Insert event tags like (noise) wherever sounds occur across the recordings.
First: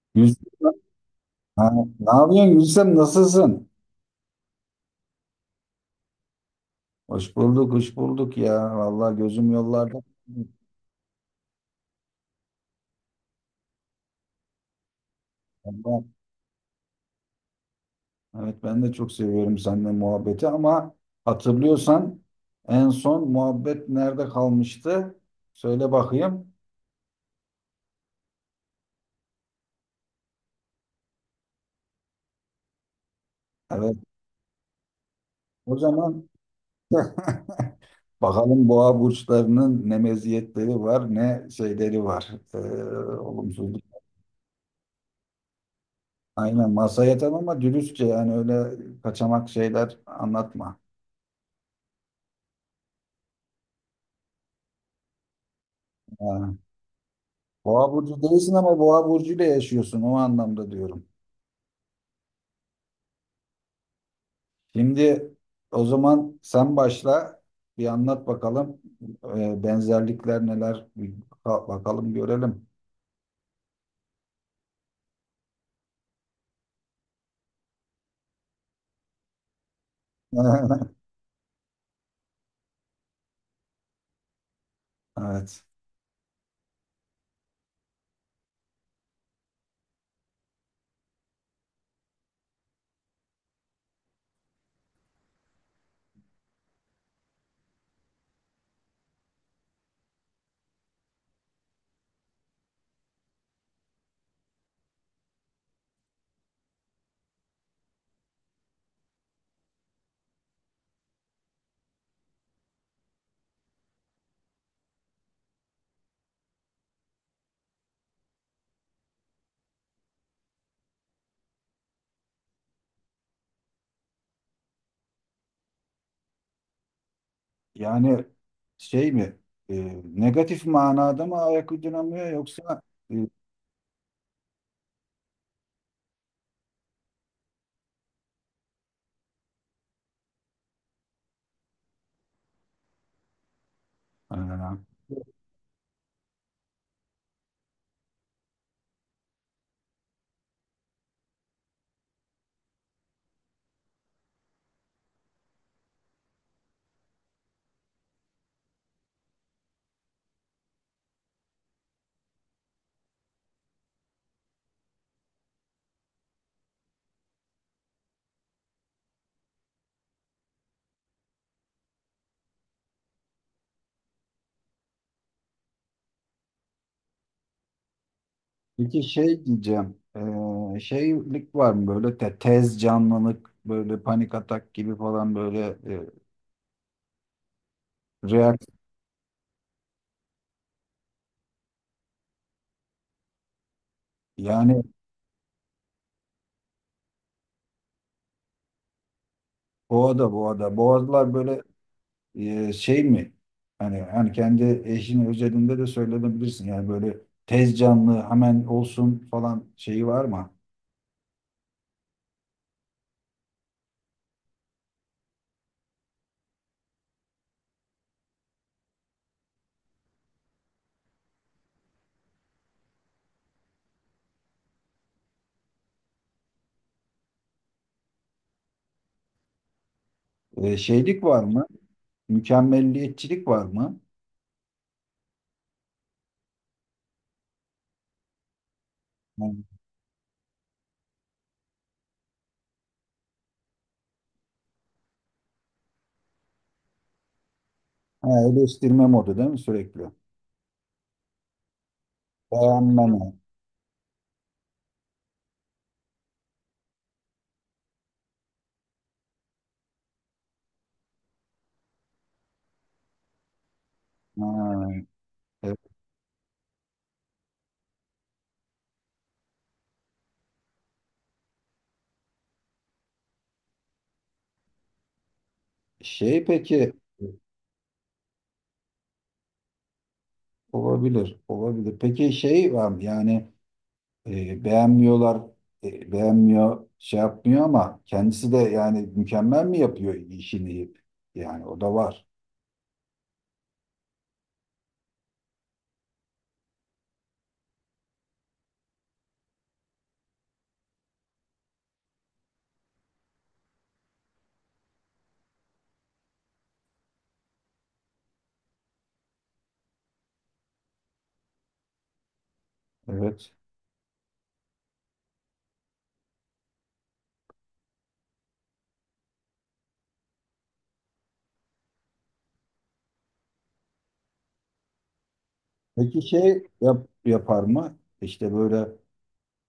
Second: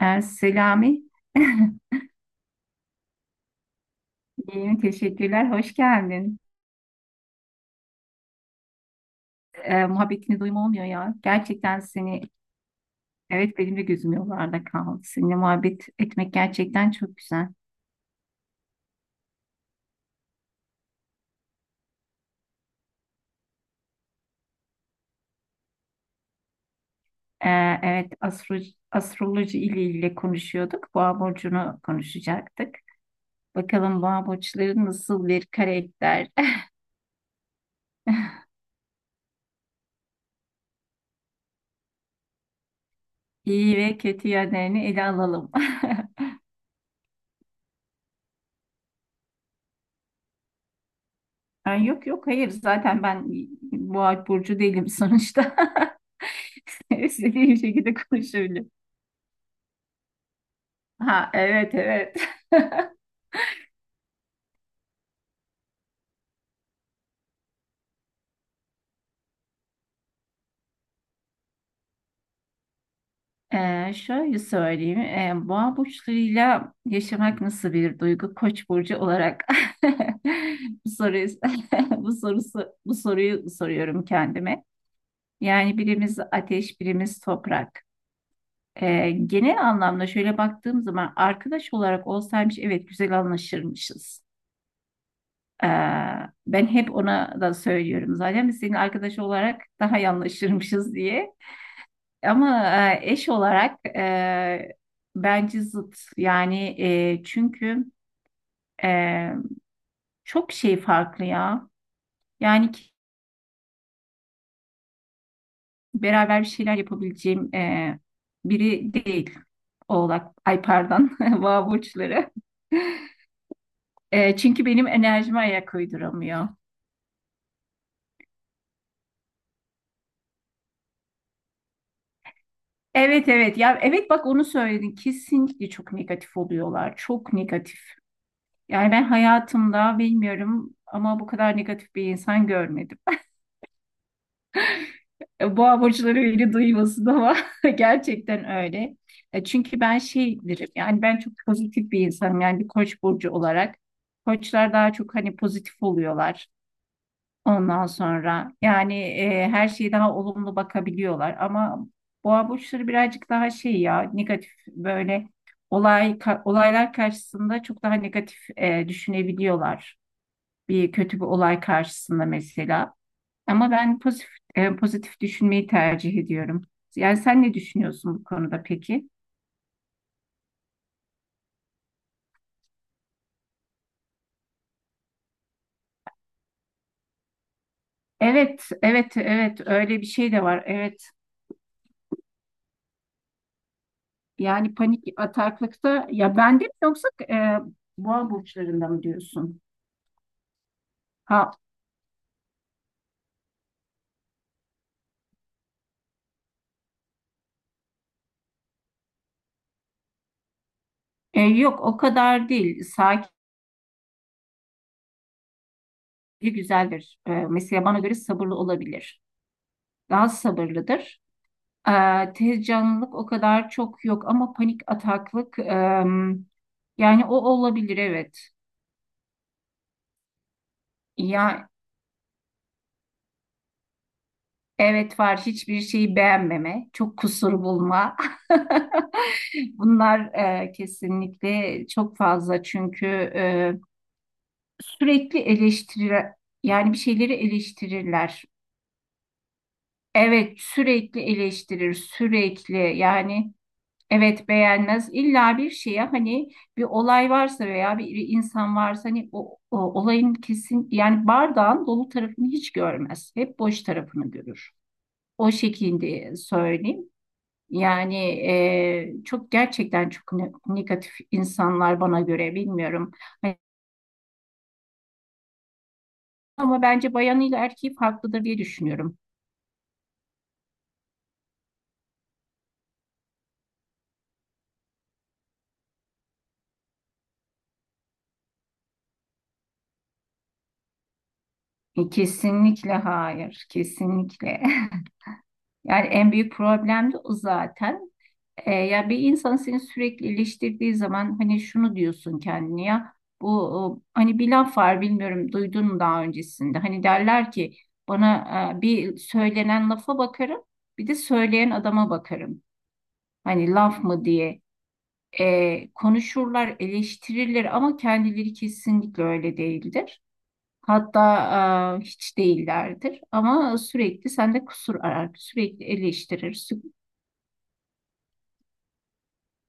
Gülsüm, Selami, (laughs) ha, ne yapıyorsun Gülsüm? Nasılsın? iyiyim, teşekkürler, hoş geldin. Hoş bulduk, hoş bulduk ya. Vallahi gözüm yollarda. Muhabbetini duyma olmuyor ya. Gerçekten seni, evet benim de gözüm yollarda kaldı. Seninle muhabbet Allah, etmek gerçekten çok güzel. evet ben de çok seviyorum seninle muhabbeti ama hatırlıyorsan en son muhabbet nerede kalmıştı? Söyle bakayım. Evet, astroloji ile ilgili konuşuyorduk. Boğa burcunu konuşacaktık. Evet, Bakalım boğa burçları nasıl bir o zaman karakter? (laughs) (laughs) bakalım boğa burçlarının ne meziyetleri var, ne şeyleri var. Ee, İyi Olumsuzluk. ve kötü yönlerini ele alalım. (laughs) Aynen masaya yatan ama dürüstçe yani öyle kaçamak şeyler anlatma. Ay, yok, yok, hayır zaten ben boğa burcu değilim sonuçta. Ha. (laughs) İstediğim Boğa şekilde burcu değilsin konuşabilirim. ama boğa burcuyla yaşıyorsun o anlamda diyorum. Ha, evet, evet. (laughs) Şimdi o zaman sen başla bir anlat bakalım. Benzerlikler neler bir bakalım görelim. Şöyle söyleyeyim. Boğa burçlarıyla yaşamak nasıl bir duygu? Koç burcu olarak (laughs) bu (laughs) soruyu (laughs) bu soruyu soruyorum kendime. Evet. Yani birimiz ateş, birimiz toprak. Genel anlamda şöyle baktığım zaman arkadaş olarak olsaymış evet güzel anlaşırmışız. Ee, Ben hep ona da söylüyorum zaten biz senin arkadaş olarak daha iyi anlaşırmışız diye. Ama eş olarak bence zıt. Yani çünkü e, çok şey farklı ya. Yani beraber bir şeyler yapabileceğim biri değil. Oğlak, ay pardon, (laughs) boğa burçları. Çünkü benim enerjime ayak uyduramıyor. Yani şey mi, negatif manada mı ayak uyduramıyor yoksa? e, Evet, evet ya, evet bak onu söyledin, kesinlikle çok negatif oluyorlar, çok negatif. Yani ben hayatımda bilmiyorum ama bu kadar negatif bir insan görmedim. (laughs) e, Boğa burçları öyle duymasın ama (laughs) gerçekten öyle. Çünkü ben şeydirim yani ben çok pozitif bir insanım yani bir koç burcu olarak. Koçlar daha çok hani pozitif oluyorlar ondan sonra. Yani her şeye daha olumlu bakabiliyorlar ama boğa burçları birazcık daha şey ya negatif böyle olaylar karşısında çok daha negatif düşünebiliyorlar. Bir kötü bir olay karşısında mesela. Ama ben pozitif pozitif düşünmeyi tercih ediyorum. Yani sen ne düşünüyorsun bu konuda peki peki? şey diyeceğim, şeylik var mı böyle tez canlılık böyle panik atak gibi falan böyle reaksiyon Evet, evet, evet öyle bir şey de var. Evet. Yani yani. panik ataklıkta ya bende mi yoksa boğa burçlarında mı diyorsun? Boğa'da Boğa'da. Boğazlar Ha, böyle, şey mi? Hani kendi eşinin özelinde de söylenebilirsin. Yani böyle tez canlı hemen olsun falan şeyi var mı? Yok o kadar değil. Sakin güzeldir. Mesela bana göre sabırlı olabilir. Daha sabırlıdır. Tez canlılık o kadar çok yok ama panik ataklık, yani o olabilir evet. Şeylik var mı? Ya, Mükemmelliyetçilik var mı? evet var hiçbir şeyi beğenmeme, çok kusur bulma. (laughs) Yani, Bunlar, kesinlikle çok fazla çünkü eee, sürekli eleştirir yani bir şeyleri ha, eleştirirler. eleştirme modu değil mi sürekli? Evet, sürekli eleştirir sürekli Beğenmeme. yani. Evet, beğenmez. İlla bir şeye hani bir olay varsa veya bir insan varsa hani o olayın kesin yani bardağın dolu tarafını hiç görmez. Hep boş tarafını Ha, görür. O e, şekilde söyleyeyim. Yani çok gerçekten çok negatif insanlar bana göre bilmiyorum. Hani şey ama peki bence bayanıyla erkeği farklıdır diye düşünüyorum. olabilir, olabilir. Peki şey var mı? Yani beğenmiyorlar, beğenmiyor, şey yapmıyor ama kendisi de yani mükemmel mi yapıyor işini? Yani o da var. Kesinlikle hayır. Kesinlikle. (laughs) Yani en büyük problem de o zaten. Ya bir insan seni sürekli eleştirdiği zaman hani şunu diyorsun kendine, ya bu o, hani bir laf var bilmiyorum duydun mu daha öncesinde. Hani derler ki bana bir söylenen lafa bakarım, bir de söyleyen adama bakarım. Evet. Hani laf mı diye, konuşurlar, eleştirirler ama kendileri kesinlikle öyle değildir. Hatta hiç değillerdir ama sürekli sende kusur arar, sürekli Peki eleştirir, yapar mı? İşte böyle,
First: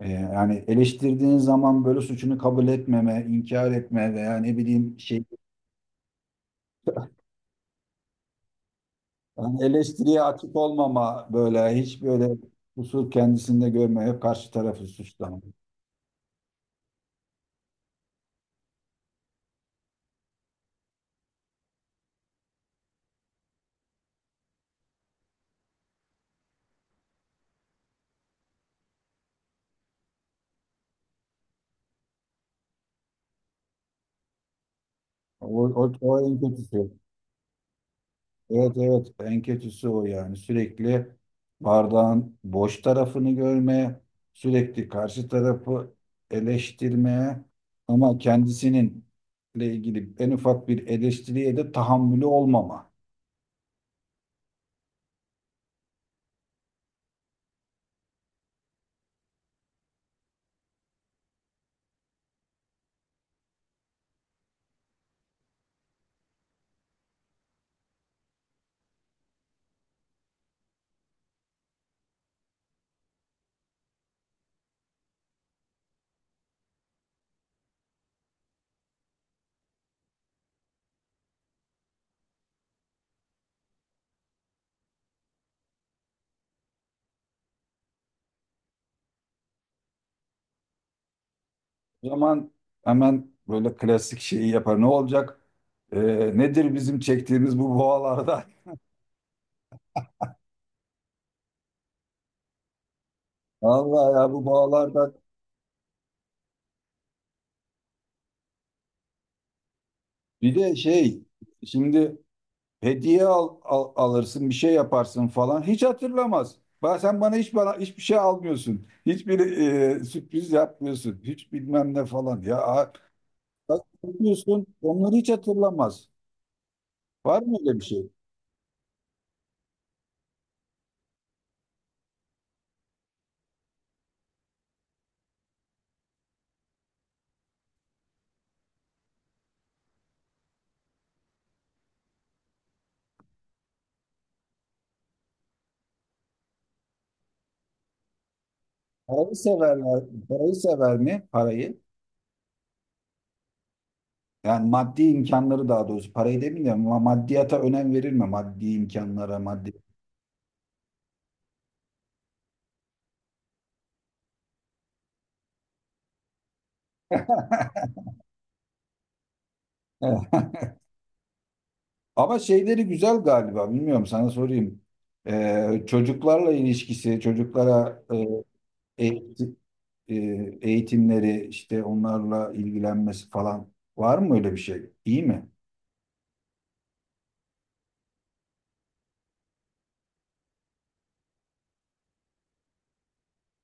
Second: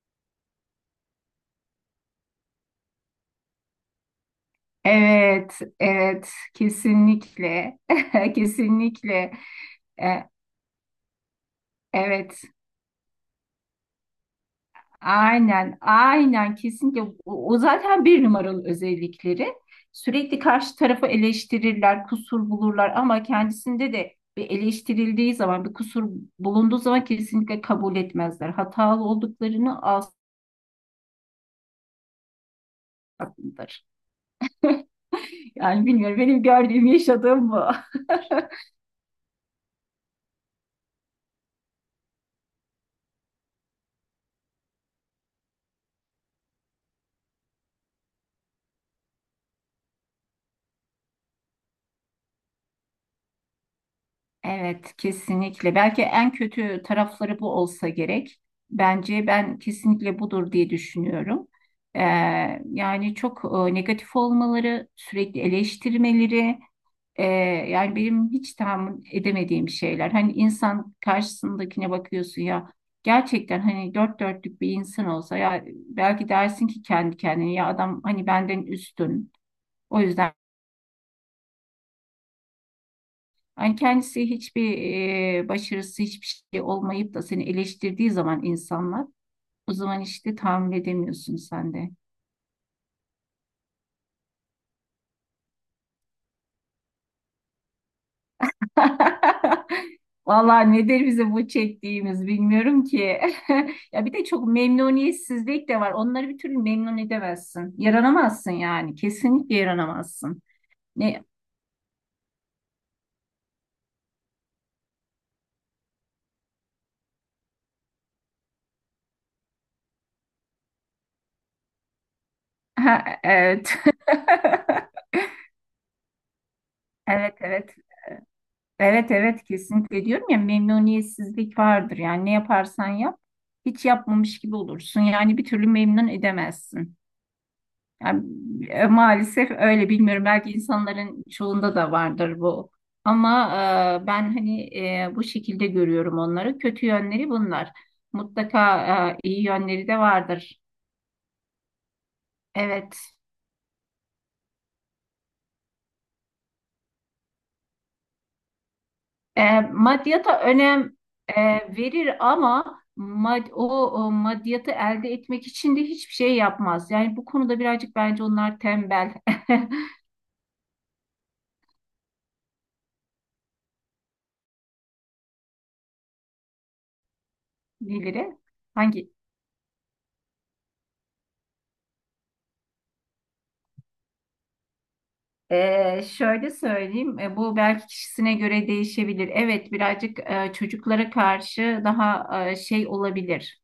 yani eleştirdiğin zaman böyle suçunu kabul etmeme, inkar etme veya ne bileyim şey, Evet, evet, kesinlikle, (laughs) kesinlikle. yani E, eleştiriye açık olmama böyle hiç böyle evet, kusur kendisinde görmeye karşı tarafı suçlama. aynen, aynen, kesinlikle. O zaten bir numaralı özellikleri. Sürekli karşı tarafı eleştirirler, kusur bulurlar ama kendisinde de bir eleştirildiği zaman, bir kusur bulunduğu zaman kesinlikle kabul etmezler. Hatalı olduklarını asla. (laughs) O, Yani bilmiyorum, O en benim kötüsü. gördüğüm, yaşadığım bu. (laughs) Evet evet en kötüsü o yani sürekli bardağın boş tarafını görmeye, sürekli karşı tarafı eleştirmeye ama kendisinin ile ilgili en ufak bir eleştiriye de tahammülü olmama. Evet, kesinlikle. Belki en kötü tarafları bu olsa gerek. Bence ben kesinlikle budur diye düşünüyorum. Ee, Yani çok negatif olmaları, sürekli eleştirmeleri, e, yani benim hiç tahammül edemediğim şeyler. Hani insan karşısındakine bakıyorsun ya, gerçekten hani dört dörtlük bir insan olsa ya belki dersin ki kendi kendine ya adam hani benden üstün. O yüzden, yani kendisi hiçbir başarısı hiçbir şey olmayıp da seni eleştirdiği zaman insanlar, o zaman işte tahammül edemiyorsun sen de. O zaman hemen böyle klasik şeyi yapar. Ne olacak? Ee, Nedir bizim çektiğimiz bu boğalardan? (laughs) Vallahi nedir bizim bu çektiğimiz bilmiyorum ki. (laughs) (laughs) Ya Vallahi bir de ya bu çok boğalardan. memnuniyetsizlik de var. Onları bir türlü memnun edemezsin. Yaranamazsın yani. Kesinlikle yaranamazsın. Bir de Ne? şey şimdi, hediye alırsın, bir şey yaparsın falan. Hiç hatırlamaz. Sen bana hiçbir şey almıyorsun. Hiçbir, sürpriz yapmıyorsun. Hiç bilmem ne falan. Ha, evet. Bak yapıyorsun, (laughs) onları hiç hatırlamaz. Evet, Var mı evet. öyle bir şey? Evet, evet kesinlikle diyorum ya, memnuniyetsizlik vardır. Yani ne yaparsan yap hiç yapmamış gibi olursun. Yani bir türlü memnun edemezsin. Yani, maalesef öyle bilmiyorum. Belki insanların çoğunda da vardır bu. Ama ben hani bu şekilde görüyorum onları. Kötü yönleri bunlar. Mutlaka Parayı iyi yönleri de severler, parayı vardır. sever mi? Parayı. Evet. Yani maddi imkanları daha doğrusu. Parayı demeyeyim de maddiyata önem verir mi? Maddi imkanlara, maddi. Maddiyata önem e, verir ama o maddiyatı elde etmek için de hiçbir şey yapmaz. Yani bu konuda (laughs) birazcık bence onlar tembel Ama şeyleri güzel galiba. Bilmiyorum sana sorayım. Çocuklarla ilişkisi, (laughs) çocuklara diyebiliriz. Hangi? eğit- e, eğitimleri, işte onlarla ilgilenmesi falan var mı öyle bir şey? İyi mi? Şöyle söyleyeyim, bu belki kişisine göre değişebilir. Evet, birazcık çocuklara karşı daha şey olabilir.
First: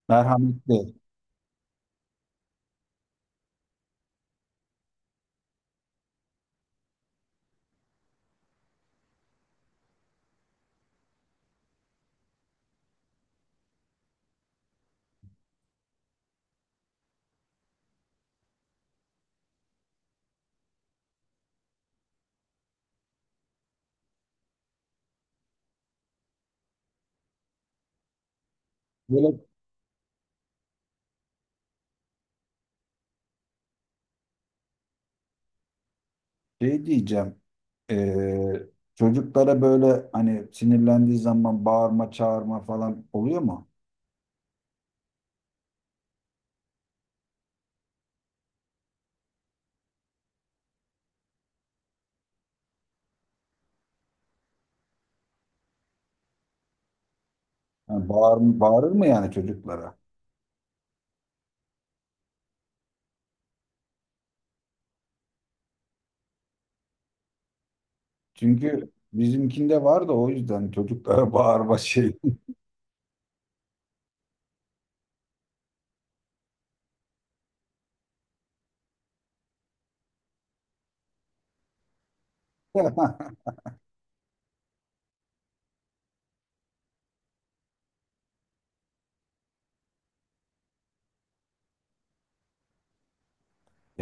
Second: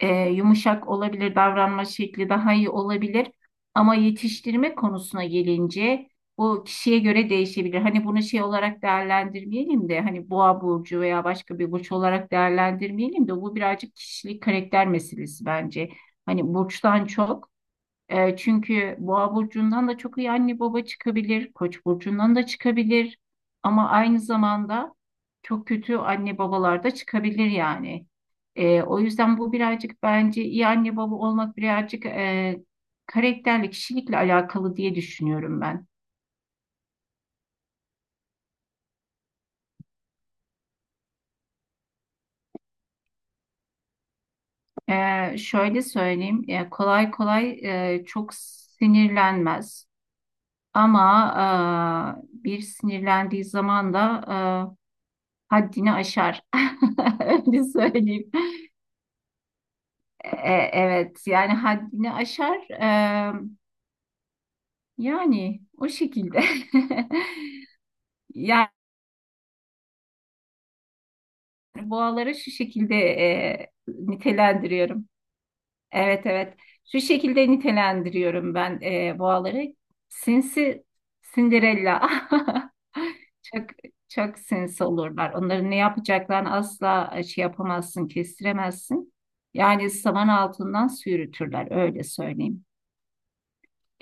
Yumuşak Merhametli. olabilir, davranma şekli daha iyi olabilir. Ama yetiştirme konusuna gelince bu kişiye göre değişebilir. Hani bunu şey olarak değerlendirmeyelim de hani boğa burcu veya başka bir burç olarak değerlendirmeyelim de bu birazcık kişilik karakter meselesi bence. Hani burçtan çok. Çünkü Boğa burcundan da çok iyi anne baba çıkabilir, Koç burcundan da çıkabilir ama aynı zamanda çok kötü anne babalar da çıkabilir yani. O Böyle yüzden bu birazcık bence iyi anne baba olmak birazcık karakterle, kişilikle alakalı diye düşünüyorum ben. şey diyeceğim. Ee, Çocuklara böyle hani sinirlendiği zaman bağırma, çağırma falan oluyor mu? Şöyle söyleyeyim, kolay kolay çok sinirlenmez ama bir sinirlendiği zaman da haddini aşar. (laughs) Öyle Yani söyleyeyim. Bağırır mı yani çocuklara? Evet, yani haddini aşar. Yani o şekilde. (laughs) Yani Çünkü bizimkinde var da o yüzden çocuklara bağırma şey. boğaları şu şekilde nitelendiriyorum. Evet, evet. Şu şekilde nitelendiriyorum ben boğaları. Sinsi Cinderella. (laughs) (laughs) Çok çok sinsi olurlar. Onların ne yapacaklarını asla şey yapamazsın, kestiremezsin. Yani saman altından sürütürler öyle söyleyeyim.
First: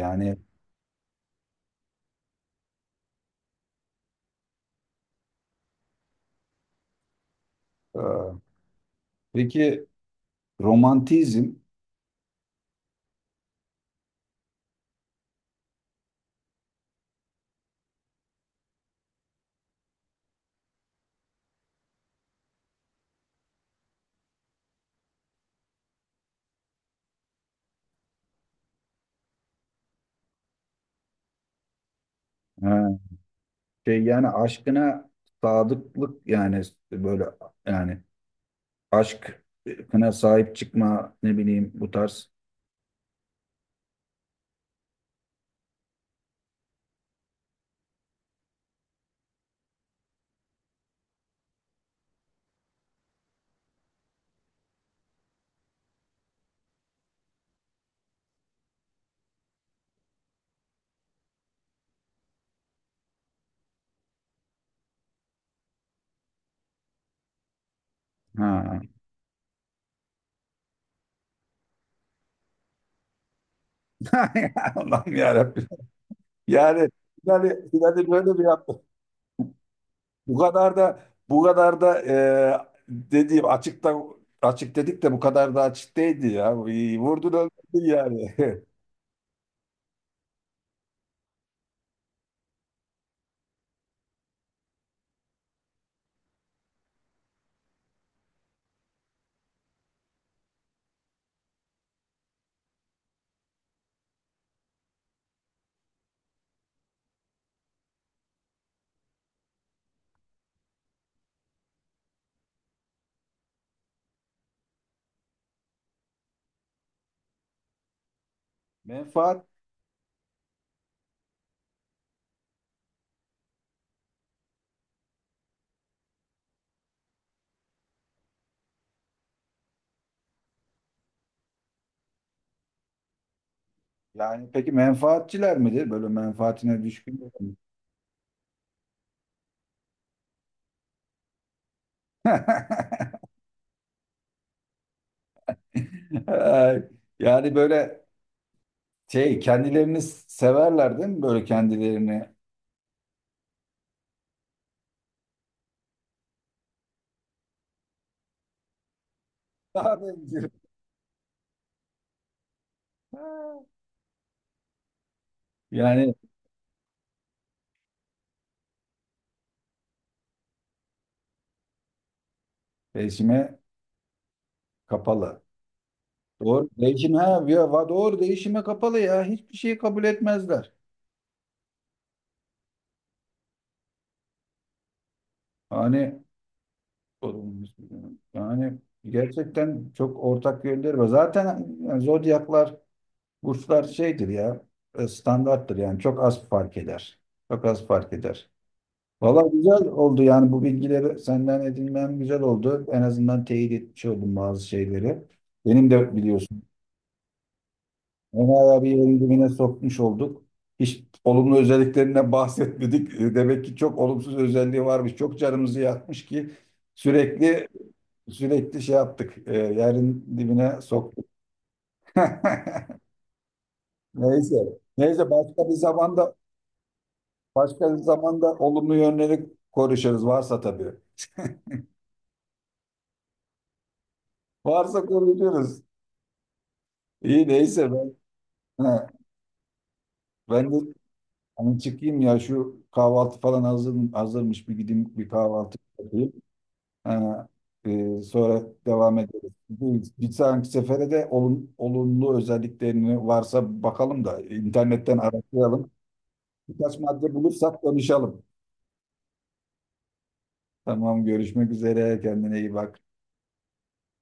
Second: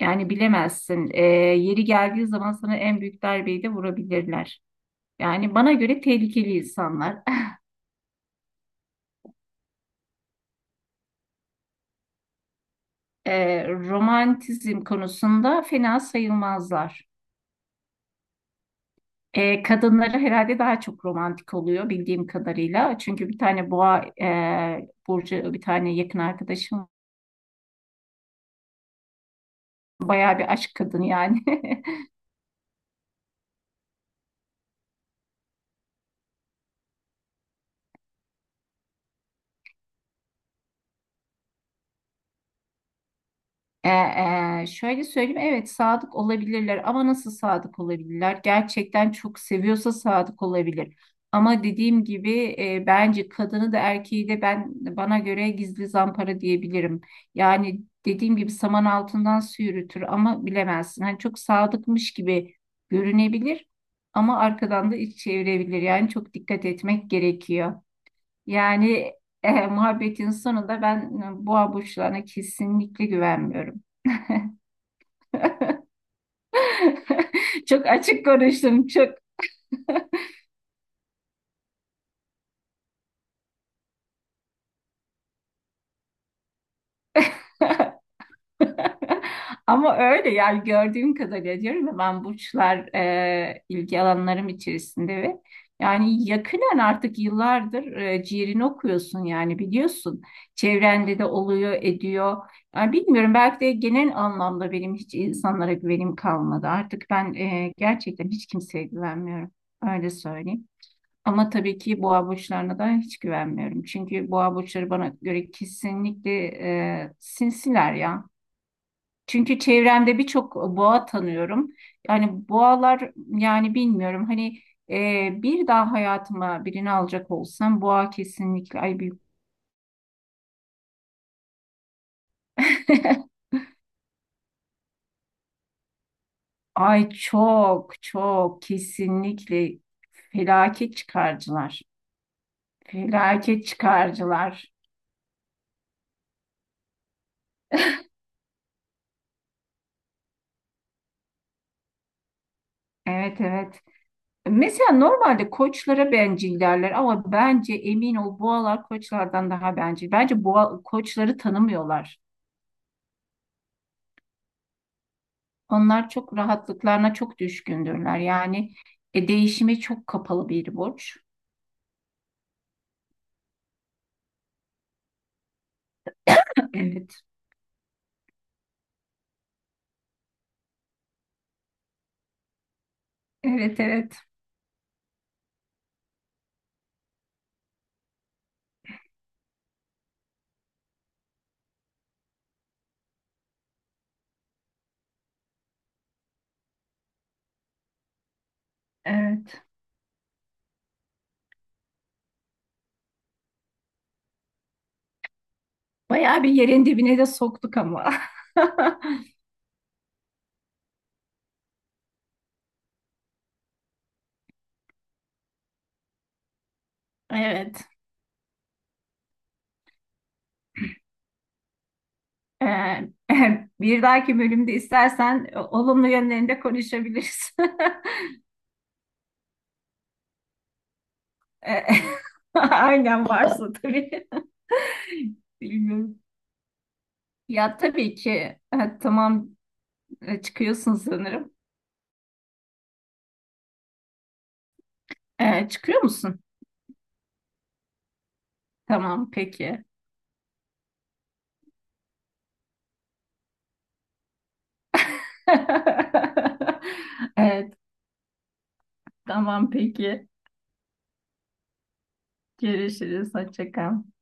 Yani bilemezsin. Yeri geldiği zaman sana en büyük darbeyi de vurabilirler. Yani bana göre tehlikeli insanlar. (laughs) aa, peki romantizm, Romantizm konusunda fena sayılmazlar. Kadınları herhalde daha çok romantik oluyor bildiğim kadarıyla. Çünkü bir tane boğa burcu, bir tane yakın arkadaşım bayağı bir aşk kadını yani. (laughs) ha, şey yani aşkına sadıklık yani böyle yani aşkına sahip çıkma ne bileyim bu tarz. E, Şöyle söyleyeyim, evet sadık olabilirler ama nasıl sadık olabilirler? Gerçekten çok seviyorsa sadık olabilir. Ama dediğim gibi bence kadını da erkeği de ben, bana göre gizli zampara diyebilirim. Yani dediğim gibi saman altından su yürütür ama bilemezsin. Hani çok sadıkmış gibi görünebilir ama arkadan da iç çevirebilir. Yani çok dikkat etmek gerekiyor. Ha. Yani muhabbetin sonunda ben boğa burçlarına kesinlikle güvenmiyorum. (laughs) Allah'ım yarabbim. Yani yani (laughs) Çok yani açık böyle bir yaptı. konuştum çok. Bu kadar da Bu kadar da, dediğim açıkta, açık dedik de bu kadar da açık değildi ya. Vurdun öldürdün yani. (laughs) Ama öyle yani gördüğüm kadarıyla diyorum ya, ben burçlar ilgi alanlarım içerisinde ve yani yakinen artık yıllardır ciğerini okuyorsun yani biliyorsun. Çevrende de oluyor ediyor. Yani bilmiyorum, belki de genel anlamda benim hiç insanlara güvenim kalmadı. Artık ben gerçekten hiç kimseye güvenmiyorum. Öyle söyleyeyim. Ama tabii ki boğa burçlarına da hiç güvenmiyorum. Çünkü boğa burçları bana göre kesinlikle sinsiler ya. (laughs) Menfaat, Çünkü çevremde birçok boğa tanıyorum. Yani boğalar, yani bilmiyorum hani bir daha hayatıma birini alacak olsam boğa kesinlikle, ay büyük. (laughs) yani peki menfaatçiler midir? Böyle menfaatine Ay düşkün. çok çok kesinlikle felaket çıkarcılar. (laughs) Felaket çıkarcılar. Ay, yani böyle şey kendilerini severler değil mi böyle kendilerini? (laughs) Evet, evet. Mesela normalde koçlara bencil derler ama bence emin ol boğalar koçlardan daha Daha bencil. Bence bencil. boğa koçları tanımıyorlar. Onlar Yani çok rahatlıklarına çok düşkündürler. Yani değişime çok kapalı bir burç. değişime kapalı. Doğru (laughs) değişim, Evet, doğru değişime kapalı ya hiçbir şeyi kabul etmezler. evet, evet, Hani yani gerçekten çok ortak yönleri var. Zaten yani zodyaklar, burçlar şeydir ya, standarttır yani çok az fark eder. Çok az fark eder. Valla evet. güzel oldu yani bu bilgileri senden edinmem güzel oldu. En azından teyit etmiş oldum bazı şeyleri. Benim de Bayağı bir biliyorsun. yerin dibine de soktuk ama. (laughs) Onayla bir yerin dibine sokmuş olduk. Hiç olumlu özelliklerinden (laughs) bahsetmedik. Demek ki çok olumsuz özelliği varmış. Çok canımızı yakmış ki sürekli Evet. sürekli şey yaptık. Yerin dibine soktuk. (laughs) Ee, (laughs) Bir dahaki bölümde Neyse. Neyse istersen başka bir olumlu zamanda yönlerinde konuşabiliriz. Başka bir (laughs) zamanda olumlu yönleri konuşuruz varsa tabii. Ee, (laughs) Aynen varsa tabii. Varsa (laughs) konuşuruz. Bilmiyorum. İyi Ya neyse. tabii ki, Ha, tamam, ben de çıkıyorsun sanırım. hani çıkayım ya şu kahvaltı falan hazırmış, bir gideyim bir kahvaltı Çıkıyor yapayım. musun? Ha, sonra devam Tamam ederiz. peki. Bu bir sonraki sefere de olumlu özelliklerini varsa bakalım da internetten araştıralım. Birkaç madde (laughs) Evet, bulursak konuşalım. tamam peki. Tamam, görüşmek üzere, kendine iyi bak. Görüşürüz. Hoşça kal.